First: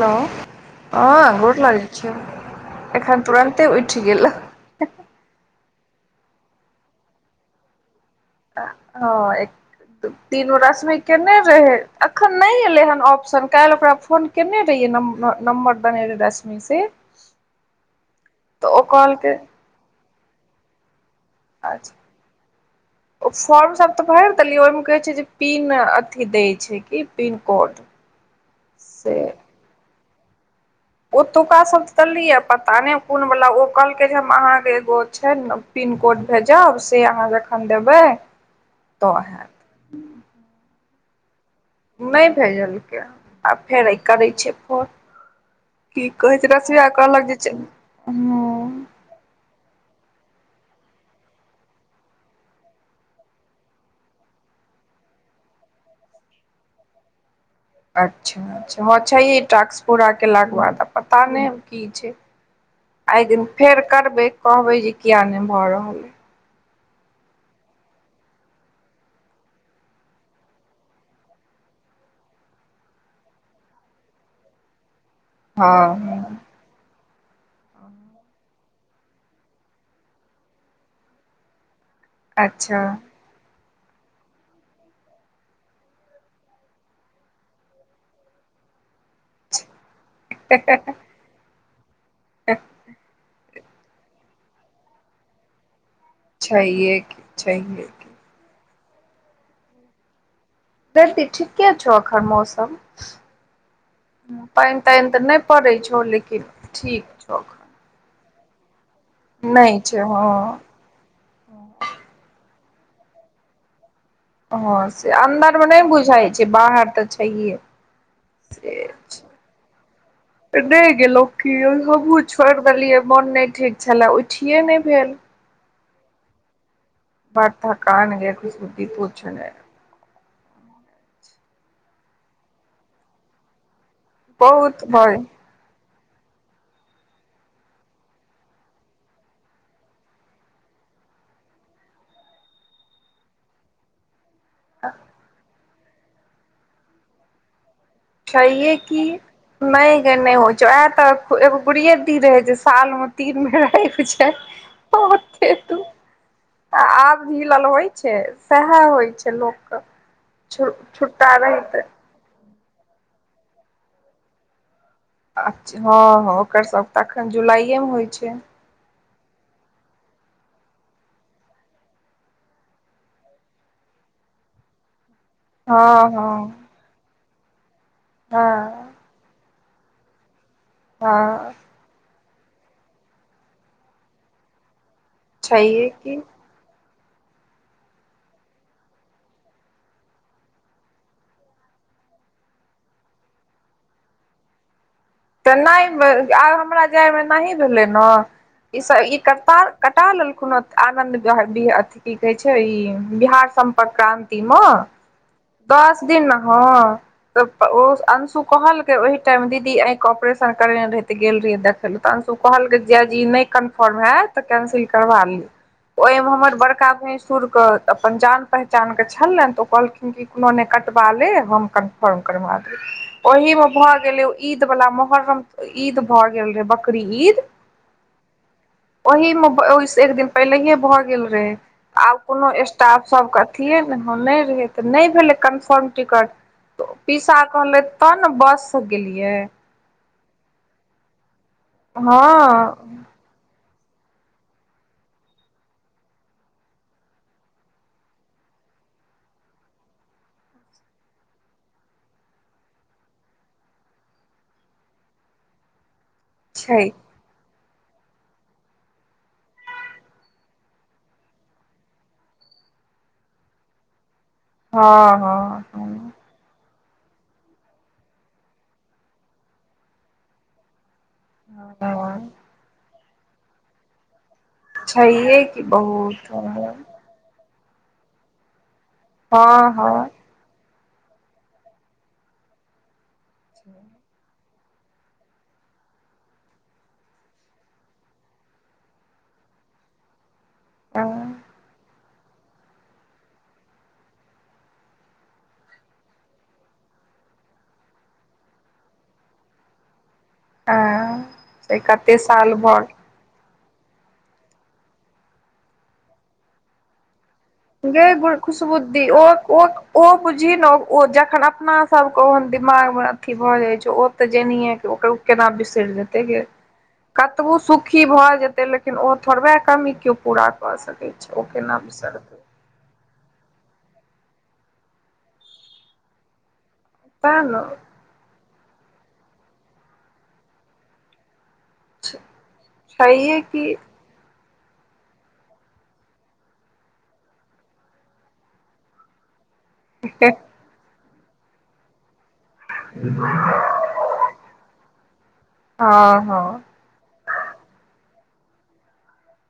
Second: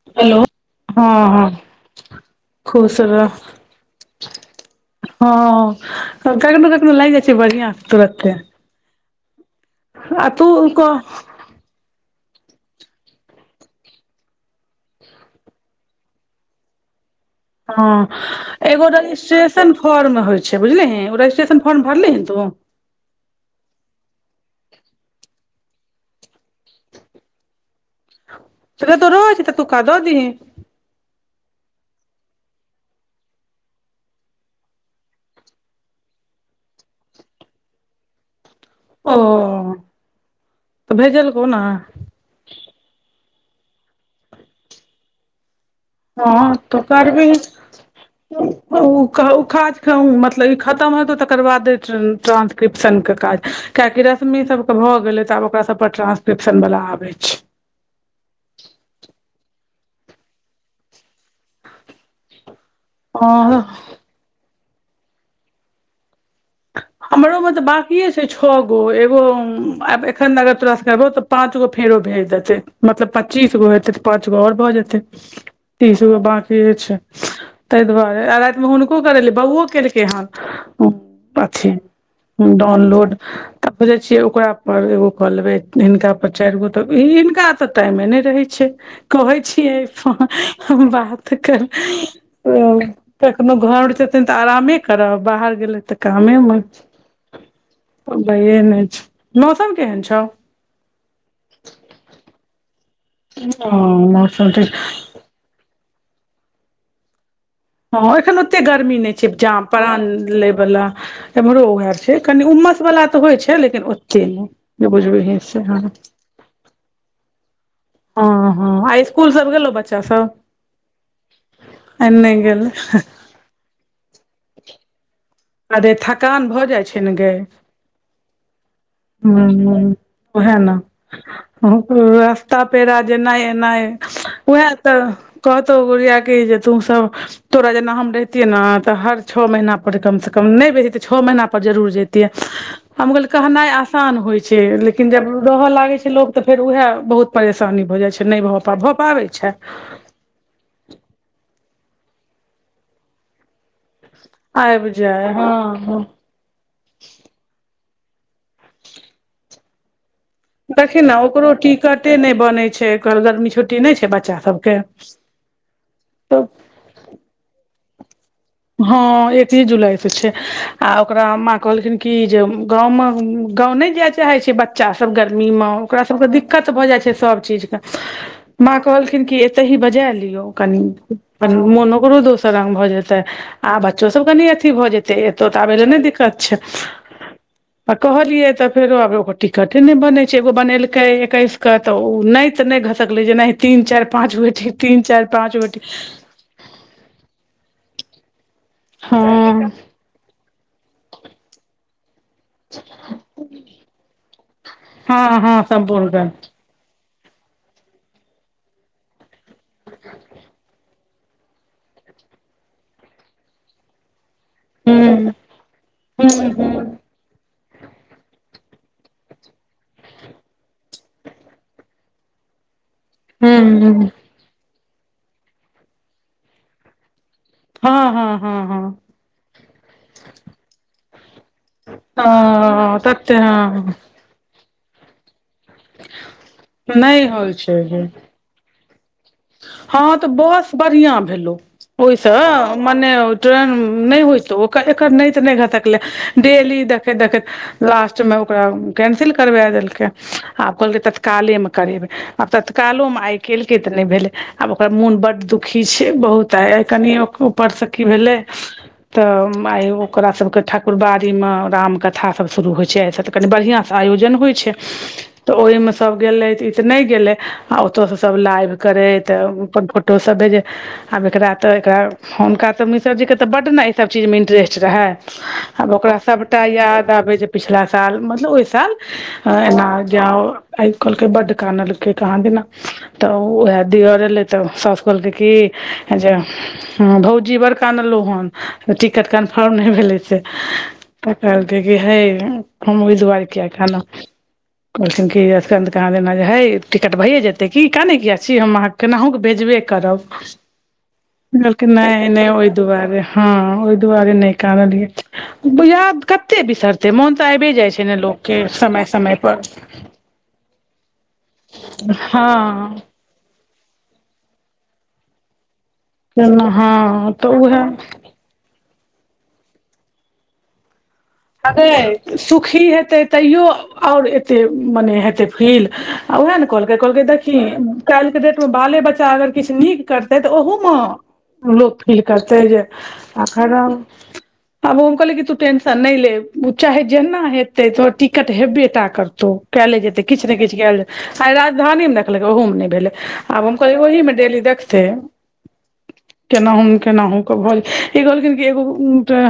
Hello हँ गोर लागे छियै खुश रह एखन तुरन्ते उठि गेलो हँ कखनो कखनो लागि जाइ छै बढ़िआ तुरत्ते हँ एक तीन कह [unintelligible] केने रहै अखन नइ एलै हन ऑप्शन काल्हि ओकरा फोन केने रहिय नंबर देने रहै रशमी से ह तऽ ओ एगो कहलकै रजिस्टेशन फॉर्म होइ छै बुझलहि ओ रजिस्टेशन रजिस्ट्रेशन फॉर्म अच्छा भरली ह तु ओ फॉर्मसभ तऽ भरि देलियै ओहिमे कहै छै जे पिन अथि दैत छै कि पिनकोड जब एतअ रहै छै तऽ एतुका द देही ओतुका सब तऽ देलियै पता नहि कोन वला ओ कहलकै जे हम अहाँके एगो छै न पिनकोड भेजब से अहाँ जखन देबै ओ तऽ हैत तऽ भेजल को नै नहि भेजलकै हँ आ फेर ई करै छियै फोन की कहै हँ तऽ छै [unintelligible] कहलक करबही जे ओ काज मतलब ई खत्म हेतौ तकर बाद ट्रांसक्रिप्शन के काज किया कि रश्मि सब के भए गेले ते आब ओकरा सब पर ट्रांसक्रिप्शन वला आबे छै अच्छा अच्छा हँ छै इ टास्क पूरा केलाक के बाद पता नहि की छै आइ दिन हँ फेर करबै कहबै जे किया नहि भऽ रहलै हमरो म तऽ बकिए छै छओ गो एगो एखन अगर तोरा सँ करबौ तऽ पाँंच गो फेरो भेज देते मतलब पच्चीस गो हेतै तऽ पाँच गो आओर भऽ जेतै तीस हँ बाकी किए छै ताहि दुआरे आ रातिमे हुनको करेले बौओ केलकै हन कथी अच्छा डाउनलोड त खोजै छियै ओकरापर एगो कऽ लेबै हिनकापर चारि गो तऽ हिनका तऽ टाइमे नैय रहै छै कहै छी हम बात करब कोनो घर जेतेन तऽ आरामे करब बाहर गेलै तऽ कामे मऽ छैहे की छैहे की अब भइये नइ छै मौसम केहन छौ इधर तऽ ठीके छौ अखन मौसम ओ मौसम त पानि तानि तऽ नहि पड़ै छौ लेकिन ठीक छौ एखन हँ एखन ओते गर्मी नइ छै जान नहि छै प्रान हँ ले बला एम्हरो ओहर छै कनि उमस बला तऽ होइ छै लेकिन ओ हँ से अन्दर मे नेय बुझाइ छै बाहर तऽ छैहे हँ हँ आइ स्कूल सब गेलो बच्चा सब नइ गेलो की आइ हमहू नहि छोड़ गेल देलियै मोन नैय ठीक उठिए नइ भेल अरे थकान भऽ जाइ छै ने गै बर थकान गे खुशबु की पुछ नैय हुँ ओ है न ओकरो रास्ता पेड़ा जेनाइ एनाइ उहे बहुत तऽ भय कहतौ गुड़िया की जे तू सब तोरा जेना हम रहतिये ने तऽ हर छ महीना पर कम से कम नहि बेसि त छओ महीना पर जरूर जतिये हम कहलिये कहनाइ आसान होइ छै छै लेकिन जब रहय लागे छै लोग तऽ फेर उएह बहुत परेशानी भए जाय छै नहि भऽ छैहे पाबै छै भऽ की पाबै छै नहि नहि होय छै औहेत एगो गुरिया दी रहे छै साल में तीन बेर आयब जय छलय आयब जाय हँ ह आ आब मिलल होइ छै सएह होइ छै लोकके छु देखी ने छुट्टा ओकरो रही तऽ टिकटे नहि बनै छै ओकरऽ गर्मी छुट्टी नहि छै बच्चा सभके हँ हँ ओकर सभ तऽ एखन जुलाइएमे होइत छै हँ एक ह जुलाई से छै आ ओकरा माँ कहलखिन की जे गाँवमे गाँ नहि जाइ चाहै छै बच्चा सब गर्मी मे ओकरा हँ सबके हँ दिक्कत भऽ जाइ छै सब चीज के हँ म कहलखिन की एते ही बजा लियऔ कनि हँ कनी मोन ओकरो दोसर रंग भऽ जेत तऽ आ बच्चो सब कनी अथी भऽ जेतै एतौ तऽ आबै लए छैहे नहि की दिक्कत छै आ कहलियै तऽ फेरो आब एगो टिकटे ने बने छै एगो बनेलके एकैस क तऽ ओ नहि तऽ नहि घसकलै जेना तीन चारि पाँच होयत तीन चारि तऽ पाँच गोटी नहि आब हमरा जायमे एनहि भेलै ने ई सब ईता हँ कटा लेलखुन आनन्द अथि की कहै छै ई बिहार संपर्क क्रान्तिमे हँ हँ दस दिन सम्पूर्ण नहि हँ त ओ अंशु कहलक ओहि टाइम दीदी अइंख क ऑपरेशन करे रहे ते गेल रहियै देखे ले त अंशु कहलकै जिजाजी ई नहि कन्फर्म होयैत कैंसिल हूँ करबा ली ओहिमे हमर बड़का हूँ भैस सुर के अपन जान पहचान के छल तऽ ओ कहलखिन कोनो ने कटवा ले हम कन्फर्म करबा देबौ‌ ओहि मे भऽ गेलै ईद बला मोहर्रम ईद भए गेल रहे बकरीद हँ हँ हँ हँ ओहिमे ओहिस एक दिन पहिलेे भऽ गेल रहे आब कोनो ह स्टाफ सब तते के अथि हँ ने नहि रहे तऽ नइ भेलै कन्फर्म टिकट तऽ नहि पीसा होइ छै कहलै गे। तब ने बससँ गेलियै हँ तऽ बस बढ़िआँ भेलौ ओइसँ हँ मने ट्रेन नइ होइतौ ओकर एकर नइ तऽ नइ घसकलै डेली देखैत देखैत लास्टमे ओकरा कैंसिल करबा देलकै आब कहलकै तत्कालेमे करेबै आ तत्कालो मे आइ केल्कै तऽ नइ भेलै आब ओकर मोन बड्ड दुखी छै बहुत आय छै कनि ऊपरसँ की भेलै तऽ आइ ओकरा सबके ठाकुरबारी मे राम कथा सब शुरू होइ छै आइ से त कनि बढ़िआँ से आयोजन होइ छै हँ हँ तऽ ओइमे सब गेलै तो इ त नई गेलै आ ओतसे सब लाइभ करै त अपन फोट फोटो सब भेजे आब एकरा तऽ हँ एकरा हँ त हुनका तो मिश्र जी के त बड न इसब चीज मे तऽ बड ने ई सब चीज मे इंटरेस्ट रहै छैहे कि आब ओकरा बहुत सबका याद आबै जे पिछला साल मतलब ओइ साल हँ एना हँ जाउ आइब क कहलकै बड कानलकै कहाँ देना त ओहे ले तऽ सास कहलके की जे हँ भौजी बड़ कानलअहुँ हेन टिकट कन्फर्म नहि भेलै से त हँ कहलत कि हे हम ओहि दुआरे किये कानब त कहलखिन एलखिन कहाँ देना हय टिकट भैयए जेते कानय किया कि हम आहां के केनाहु क भेजबें करब हँ से कहलकै कते नइ नइ साल ओइ भर दुआरे हँ ओइ दुआरे नइ कानलियै याद कत कते बिसरते मोन तऽ आबे जाइ छै ने गै लोकके समय समय पर बुझी न ओ जखन अपना सबके ओहन हँ दिमाग मे की भऽ जाय छै ओ तऽ जेनीेक ओ केना बिसरि जेतै हेगे केना हँ तऽ कतबो उएह सुखी भऽ जेतै लेक लेकिन ओ थोड़बे कमी केओ पूरा कऽ सकै छै ओ केना अगे बिसरतै सुखी हेतै तैयो आओर एते मने हेतै फील आ ओएह ने कहलकै कहलकै तें देखहि ने काल्हिके डेटमे बाले बच्चा अगर किछ नीक करतै तऽ ओहूम लोग फील करतै ह जे छैहे कि आखरौ अब हम कहलियै कि तू टेंशन नहि ले ओ चाहे जेना हेतै तोहर टिकट हेबे टा करतौ कयले जेतै किछ ने किछ केएल जे आय राजधानीमे देखलकै ओहोमे नहि भेलै आब हम कहलियै ओहिमे डेली देखथिन ह हँ केनाहु केनाहू ई कहलखिन एगो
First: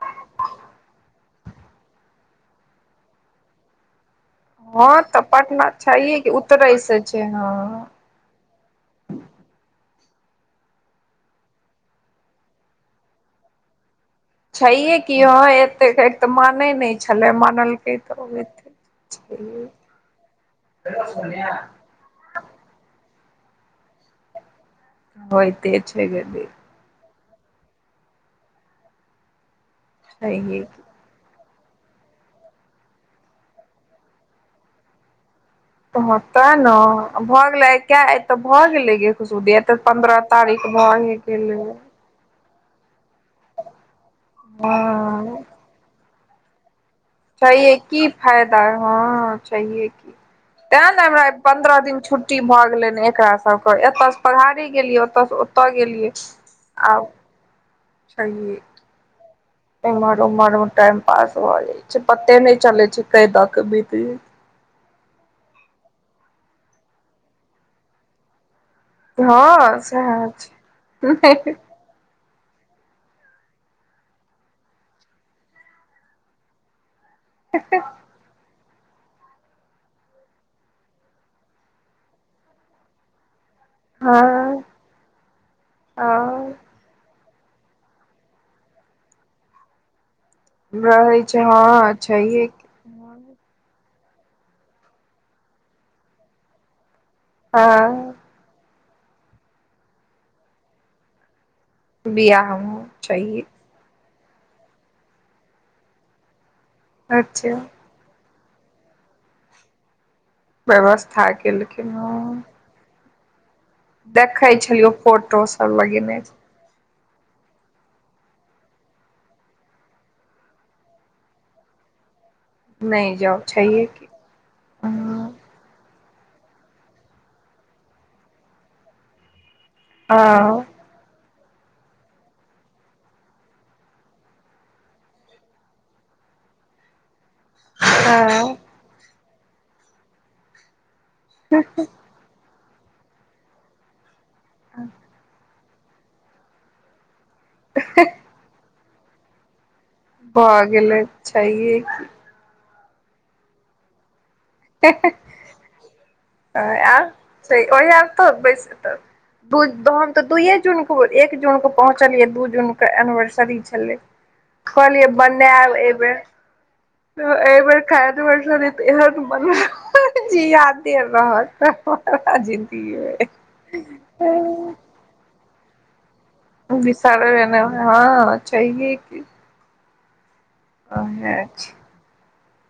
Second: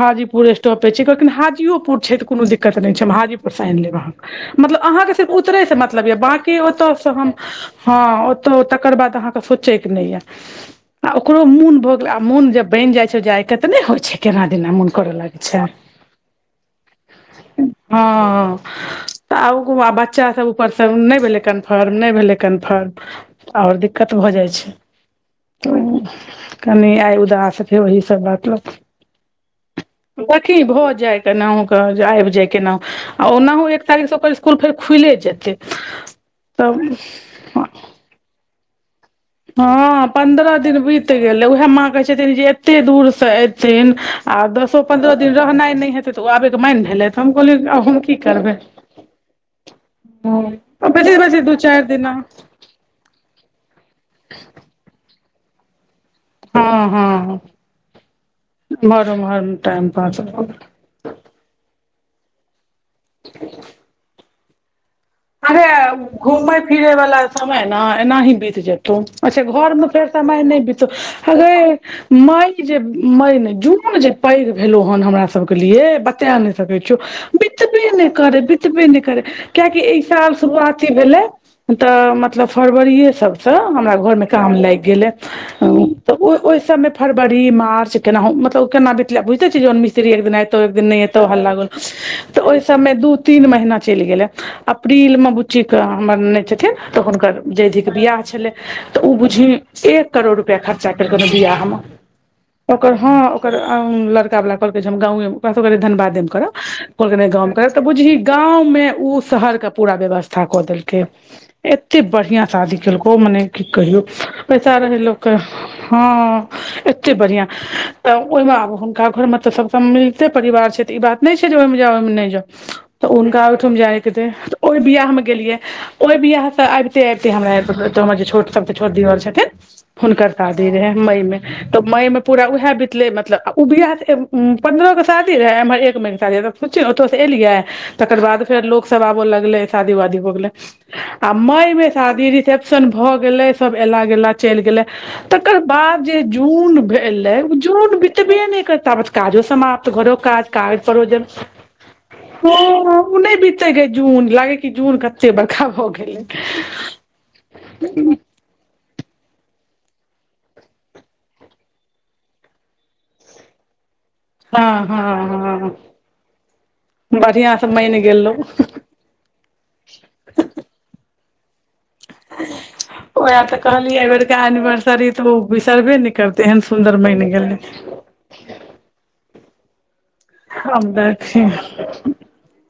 हाजीपुर स्टॉपेज छै कहलखिन हाजी के पुर छै त कोनो दिक्कत नहि छै हम हाजीपुर से आनि लेब आहाँ मतलब हँ अहाँके तऽ सिर्फ पटना उतरैसँ मतलब य छैहे कि बाकी उतरै से ओतऽसँ छै हम हँ हँ त तकर बाद अहाँके सोचैक नहि यऽ आ ओकरो मोन भऽ गेल आ मोन जब बनि जाय छै जाय के तऽ नहि होइ छै केना दिना मोन छैेहे करऽ की ह लागै छै एते तऽ माने नहि छलै मानलकै तऽ हँ होइते आब छैहे कुनु बच्चा सब ऊपरसँ नहि भेलै कन्फर्म नहि भेलै कन्फर्म आओर दिक्कत भऽ जाय छै होइते छै गै कनि आय उदास छी ओहि सब बात लऽ कऽ छैहे की। दखी भऽ जाय केनाहु क जे आबि जाय केनाहु आ ओनाहु एक तारीख से स्कुल फेर खुले जेते तैं न भऽ गेले क आ तऽ भऽ गेलै गे खुशबुद्धि तऽ हँ पन्द्रह तारीख दिन बीत भए गेलै उएह माँ कहैत छथिन जे एते दूर से ऐथिन आ दसो पंद्रह दिन हँ रहनाय नहि हेतै तऽ ओ आबै के मैएन भेलै तऽ हम छैहे कहलियै हम की करबै फायदा हँ छैहे की तेएं न बेसी हमरा बेसी दू पंद्रह चारि दिन दिना छुट्टी भए गेलै ने एकरा सब एतयसँ पहाड़ी गेलियै ओतऽसँ ओतय गेलियै हँ आब हँ छैहे एमहर ओमहर एम्हर उम्हर मे टाइम पास भ जाय छै पते नहि चलै छै कय द क बीत गेलै अरे घूमय फिरै वाला समय ने एनाही बीत जेतै तु अच्छा हँ घरमे फेर सएह समय छै नहि बिततौ हगै मई जे मई नहि जून जे पैघ भेलो हन हमरा सबके लिए बता नहि सकै छियौ ह्ह ह्ह करे बितबे नहि करे कियाकि अई साल शुरुआती भेले तऽ मतलब फरवरीए सब सँ हमरा घर में काम हँ लागि गेले तऽ ओ हँ ओहि सब मे फरवरी मार्च केनाहु मतलब केना बितलै आब बुझिते छियै जौन मिस्त्री एक दिना त एक दिन नहि रहै हेतौ छै हल्ला गुल्ला हँ छैहे त ओहि सब मे दू तीन महीना चलि गेलै अप्रील मे बुच्ची क हमर नै छथिन तऽ हुनकर जैधिके हँ बियाह छलै तऽ ओ बुझही एक करोड़ रुपैया खर्चा केलकनि बियाहमे बियाह मे ओकर हँ छैहे ओकर लड़का वाला कहलकै जे हम गांवे मे ओकरा सबके रहै धनबादे मे करब कहलकै नै गांव अच्छा मे करब तऽ बुझही गांव में उ शहर के पूरा व्यवस्था क देलकै व्यवस्था केलखिन एते बढ़ियां हँ शादी केलकौ ओ मने की कहियौ देखै पैसा छलियौ रहै लोक फोटो सब लगेने हँ एते बढ़िआ तऽ ओइमे आब हुनका घरमे तऽ सभसँ मिलते परिवार छै तऽ ई बात नहि छै जे ओइमे जाउ ओइमे नहि जाउ तऽ नहि जाउ हुनका ओहिठाम छैहे की जायके हेतै तऽ ओहि बियाहमे हँ गेलियै ओहि बियाहसँ आबिते आबिते हमरा एत जे हमर जे छोट सभसँ छोट देवर छथिन हुनकर शादी हँ रहै मई में तऽ मई मे पूरा उएह बितले मतलब आ ओ बियाह स पन्द्रह क शादी रहै एम्हर एक म‌ई के शादी रहै त सोचियौ ओत से एलियै तकर बाद फेर लोक सब आबऽ लगलै शादी वादी हो गेलै आ मई मे शादी रिसेप्शन सन भए गेले सब एला गेला चलि गेले तकर बाद जे जून एलै ओ जून बितबे नै करैत ताबेत काजो समाप्त त घरो काज भऽ काज गेलै परोजन छैहे की ह ओ नहि बीतैगे जून लागै कि जून ह्ह कते बड़का भऽ गेलै ह्ह आब ओहि आर तऽ बैस तऽ दु हम तऽ दुइए जूनके एक जूनके पहुँचलियै दू जूनके एनिवर्सरी छलै हँ हँ कहलियै बनायब हँ एबै बढ़िआँ एहि से बेर मनि खरीदबै गेलहुँ सरी त एहन बनाउ जे यादे रहत हमरा जिन्दगी ओहै तऽ कहलियै अई बेरका मे एनिवर्सरी तऽ ओ बिसरबे नै करतै तेहन सुन्दर बनि बिसरबे गेलै नै हँ छैहे कि आब देखी छै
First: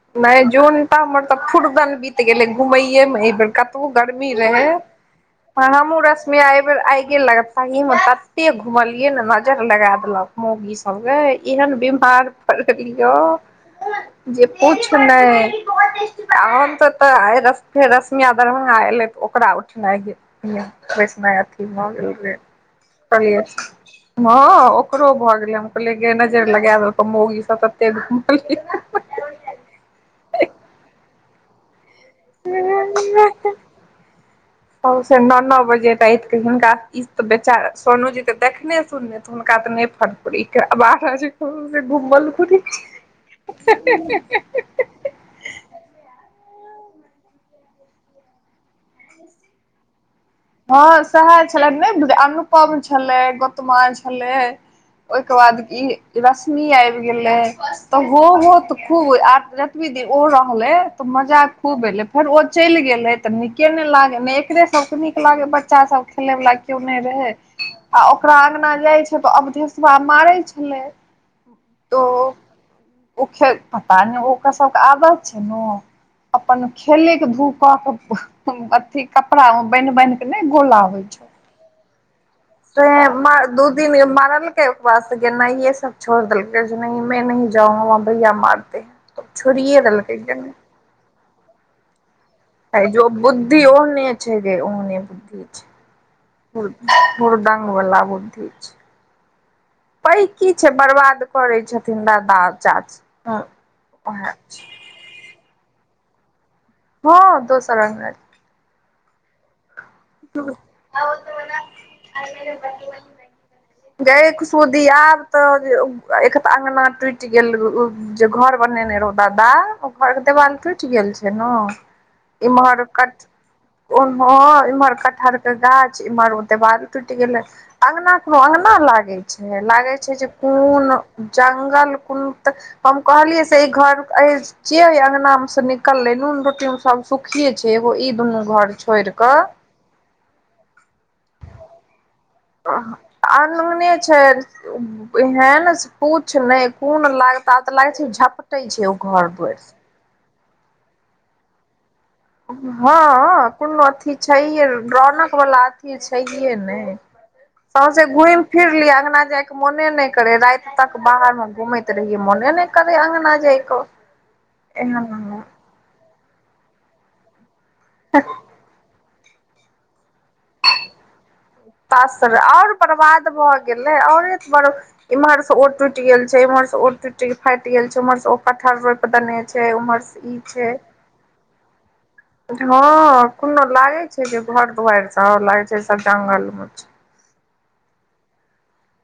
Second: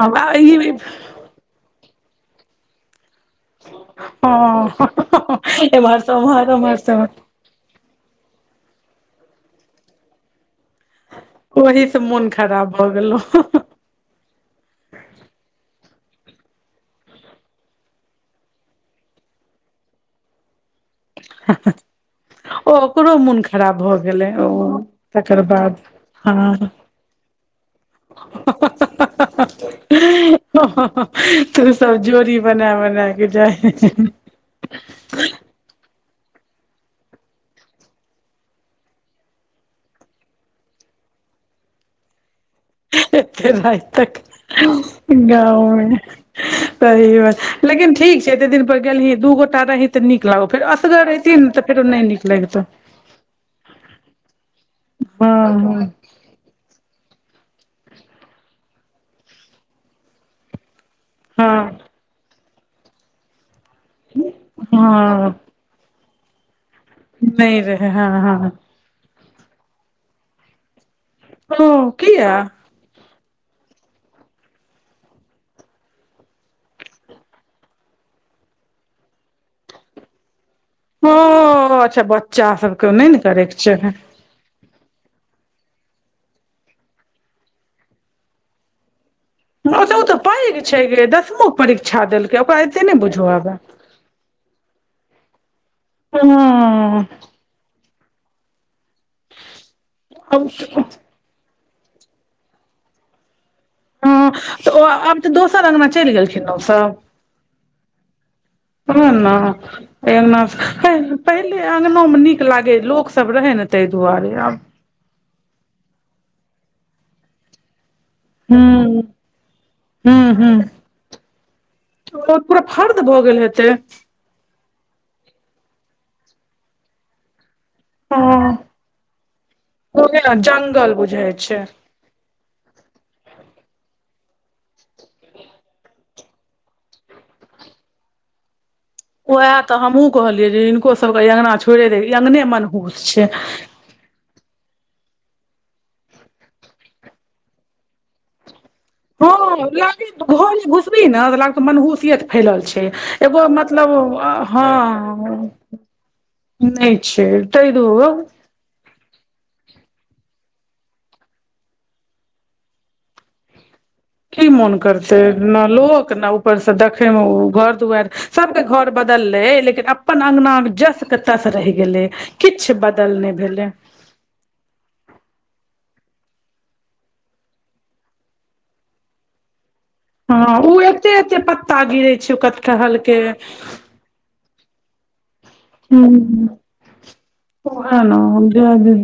हमरा नहि ई जून त हमर तऽ फुरदन बीत गेलै घुमैेये मे एहि बेर कतबो गर्मी रहे हँ हँ एम्हर हमूँ सँ रश्मि ओम्हर एहि ओम्हर बेर सँ आइगे ओम्हर लग सही में तत्ते घुमलिये ने नजर लगा देलक मोगी सब हम गै एहन ओहि से बीमार मोन खराब भऽ पड़लियौ गेलौ जे पूछ नहि आ हम तऽ एतऽ आइ फेर रश्मिया दरभ्ंगा एयलै तऽ ओकरा उठनाइ गेल बैसनाई अथि भ गेल रहै त ओकरो मोन खराब भ हँ ओकरो भऽ गेलै हम कहलियै गे नजर हँ लगाय देलकौ मौगी सब तत्ते घुमलही ह ह ह ह ह तु सब जोरी बना बना क जाही सबसे नौ नौ बजे राति क हिनका ई त बेचारा सोनू जी त देखने सुनने हुनका ते नहि फरफरी आ बारह बजे क हमसभ घुमल करी एत्ते राति तक गांव मे सही बात लेकिन ठीक छै एते दिन पर गेलही दू गोटा रहीं हँ सएहे छलै नहि बुझ नीक लगितौ अनुपम छलै गौतमा छलै ओहिके बाद हँ ई रश्मि आबि गेलै तऽ हो हो त खूब आ रतबी देर ओहो रहलै तऽ मजा हँ हँ खूब एलै फेर ओ चलि गेलै तऽ नीके नै लागै नै एकरे सबके नीक हँ लागे बच्चा सब खेले वला केओ नहि रहे नहि रहै आ हँ ओकरा हँ अंगना जाय छै से त अभिधेशवा मारै छलै ओ तो किया ओ ख पता नहि ओकर सबके आदत छै ने अपन खेले के धु क के अथी कपड़ा बान्हि बान्हि के ने गोला होइ ओ छौ [unintelligible] नहि त ने करैके दू चाही दिन मारल ओय के बाद सब गेनाय ये सब छोड़ देलकैंह नहि मे नहि जाउगा वहा भैया मारते है तब छोड़िये ओ तऽ ओ तऽ देलकै पैघ गेनाइ छै दसमोक क परीक्षा देलकै ओकरा एते नहि जो बुझब आबै बुद्धि ओहने छै ओने बुद्धि हँ हूर हुरदंग वला बुद्धि छै पै हँ की छै बर्बाद करै छथिन दादा चाची हँ ओहे छै तऽ ओ आब तऽ दोसर अगना चलि गेलखिन ओ सब हँ दोसर अंगना ओहै ना अङ्गनासँे पहिले अङ्गनामे नीक लागै लोकसभ रहै ने ताहि दुआरे आब दी आब ते जे एक त अगना टूटि गेल जे घर बनेने हूँ रहौ दादा ओ घरके हूँ हूँ देवाल टूटि गेल छै ने पूरा फर्द भऽ गेल हेतै ह इम्हर कटहर के गाछ एम्हर ओ देवाल टूटि गेले अगंना कोनो हँ अगंना लागे छै लागे छै ओहे जे ने कोन जंगल बुझाइ छै जंगल कोन तऽ हम कहलियै से ई घर अ जेओ अगंना मे से निकलले नून रोटी मे सब सुखीे छै एगो ई दुनू घर छोड़ि ओएह तऽ हमहु कहलियै जे हिनको सबके अङ्गना छोड़े दे अंगगने अनुने छै एहन पूछ नहि कोन लागता तऽ लाग छै झपटै छै घर दुआरि हँ से लागे घर घुसबी ने लागत मनहुस फैलल छै एगो हँ कोनो मतलब अथी छैहे हँ रौनक वाला अथी छैहे नहि नहि छै तय सौंसे घुमि फिर लिय अगंना जाय के मोने नहि करे राति तक बाहर में घुमैत रहिये मोने नहि करे अंगना जाइके की मोन करतै न लोक न ऊपर स दखै मे घर दुआरि सबके घर बदललै लेकिन अपन अगंना जस के तस रहि गेलै तासर किछु बदल नहि भेलै आओर एक बड़ इम्हर से ओ टूटि गेल छै इम्हर से टूट के फाटि गेल छै उमहर ओ कठहर रोप देने छै उम्हर से ई हँ छै उ एते एते पत्ता गिरे छै कटहल के हँ कोनो लागे छै जे घर दुआरि लागै छै सब जंगल मे छै ह औहे न जे दिहिन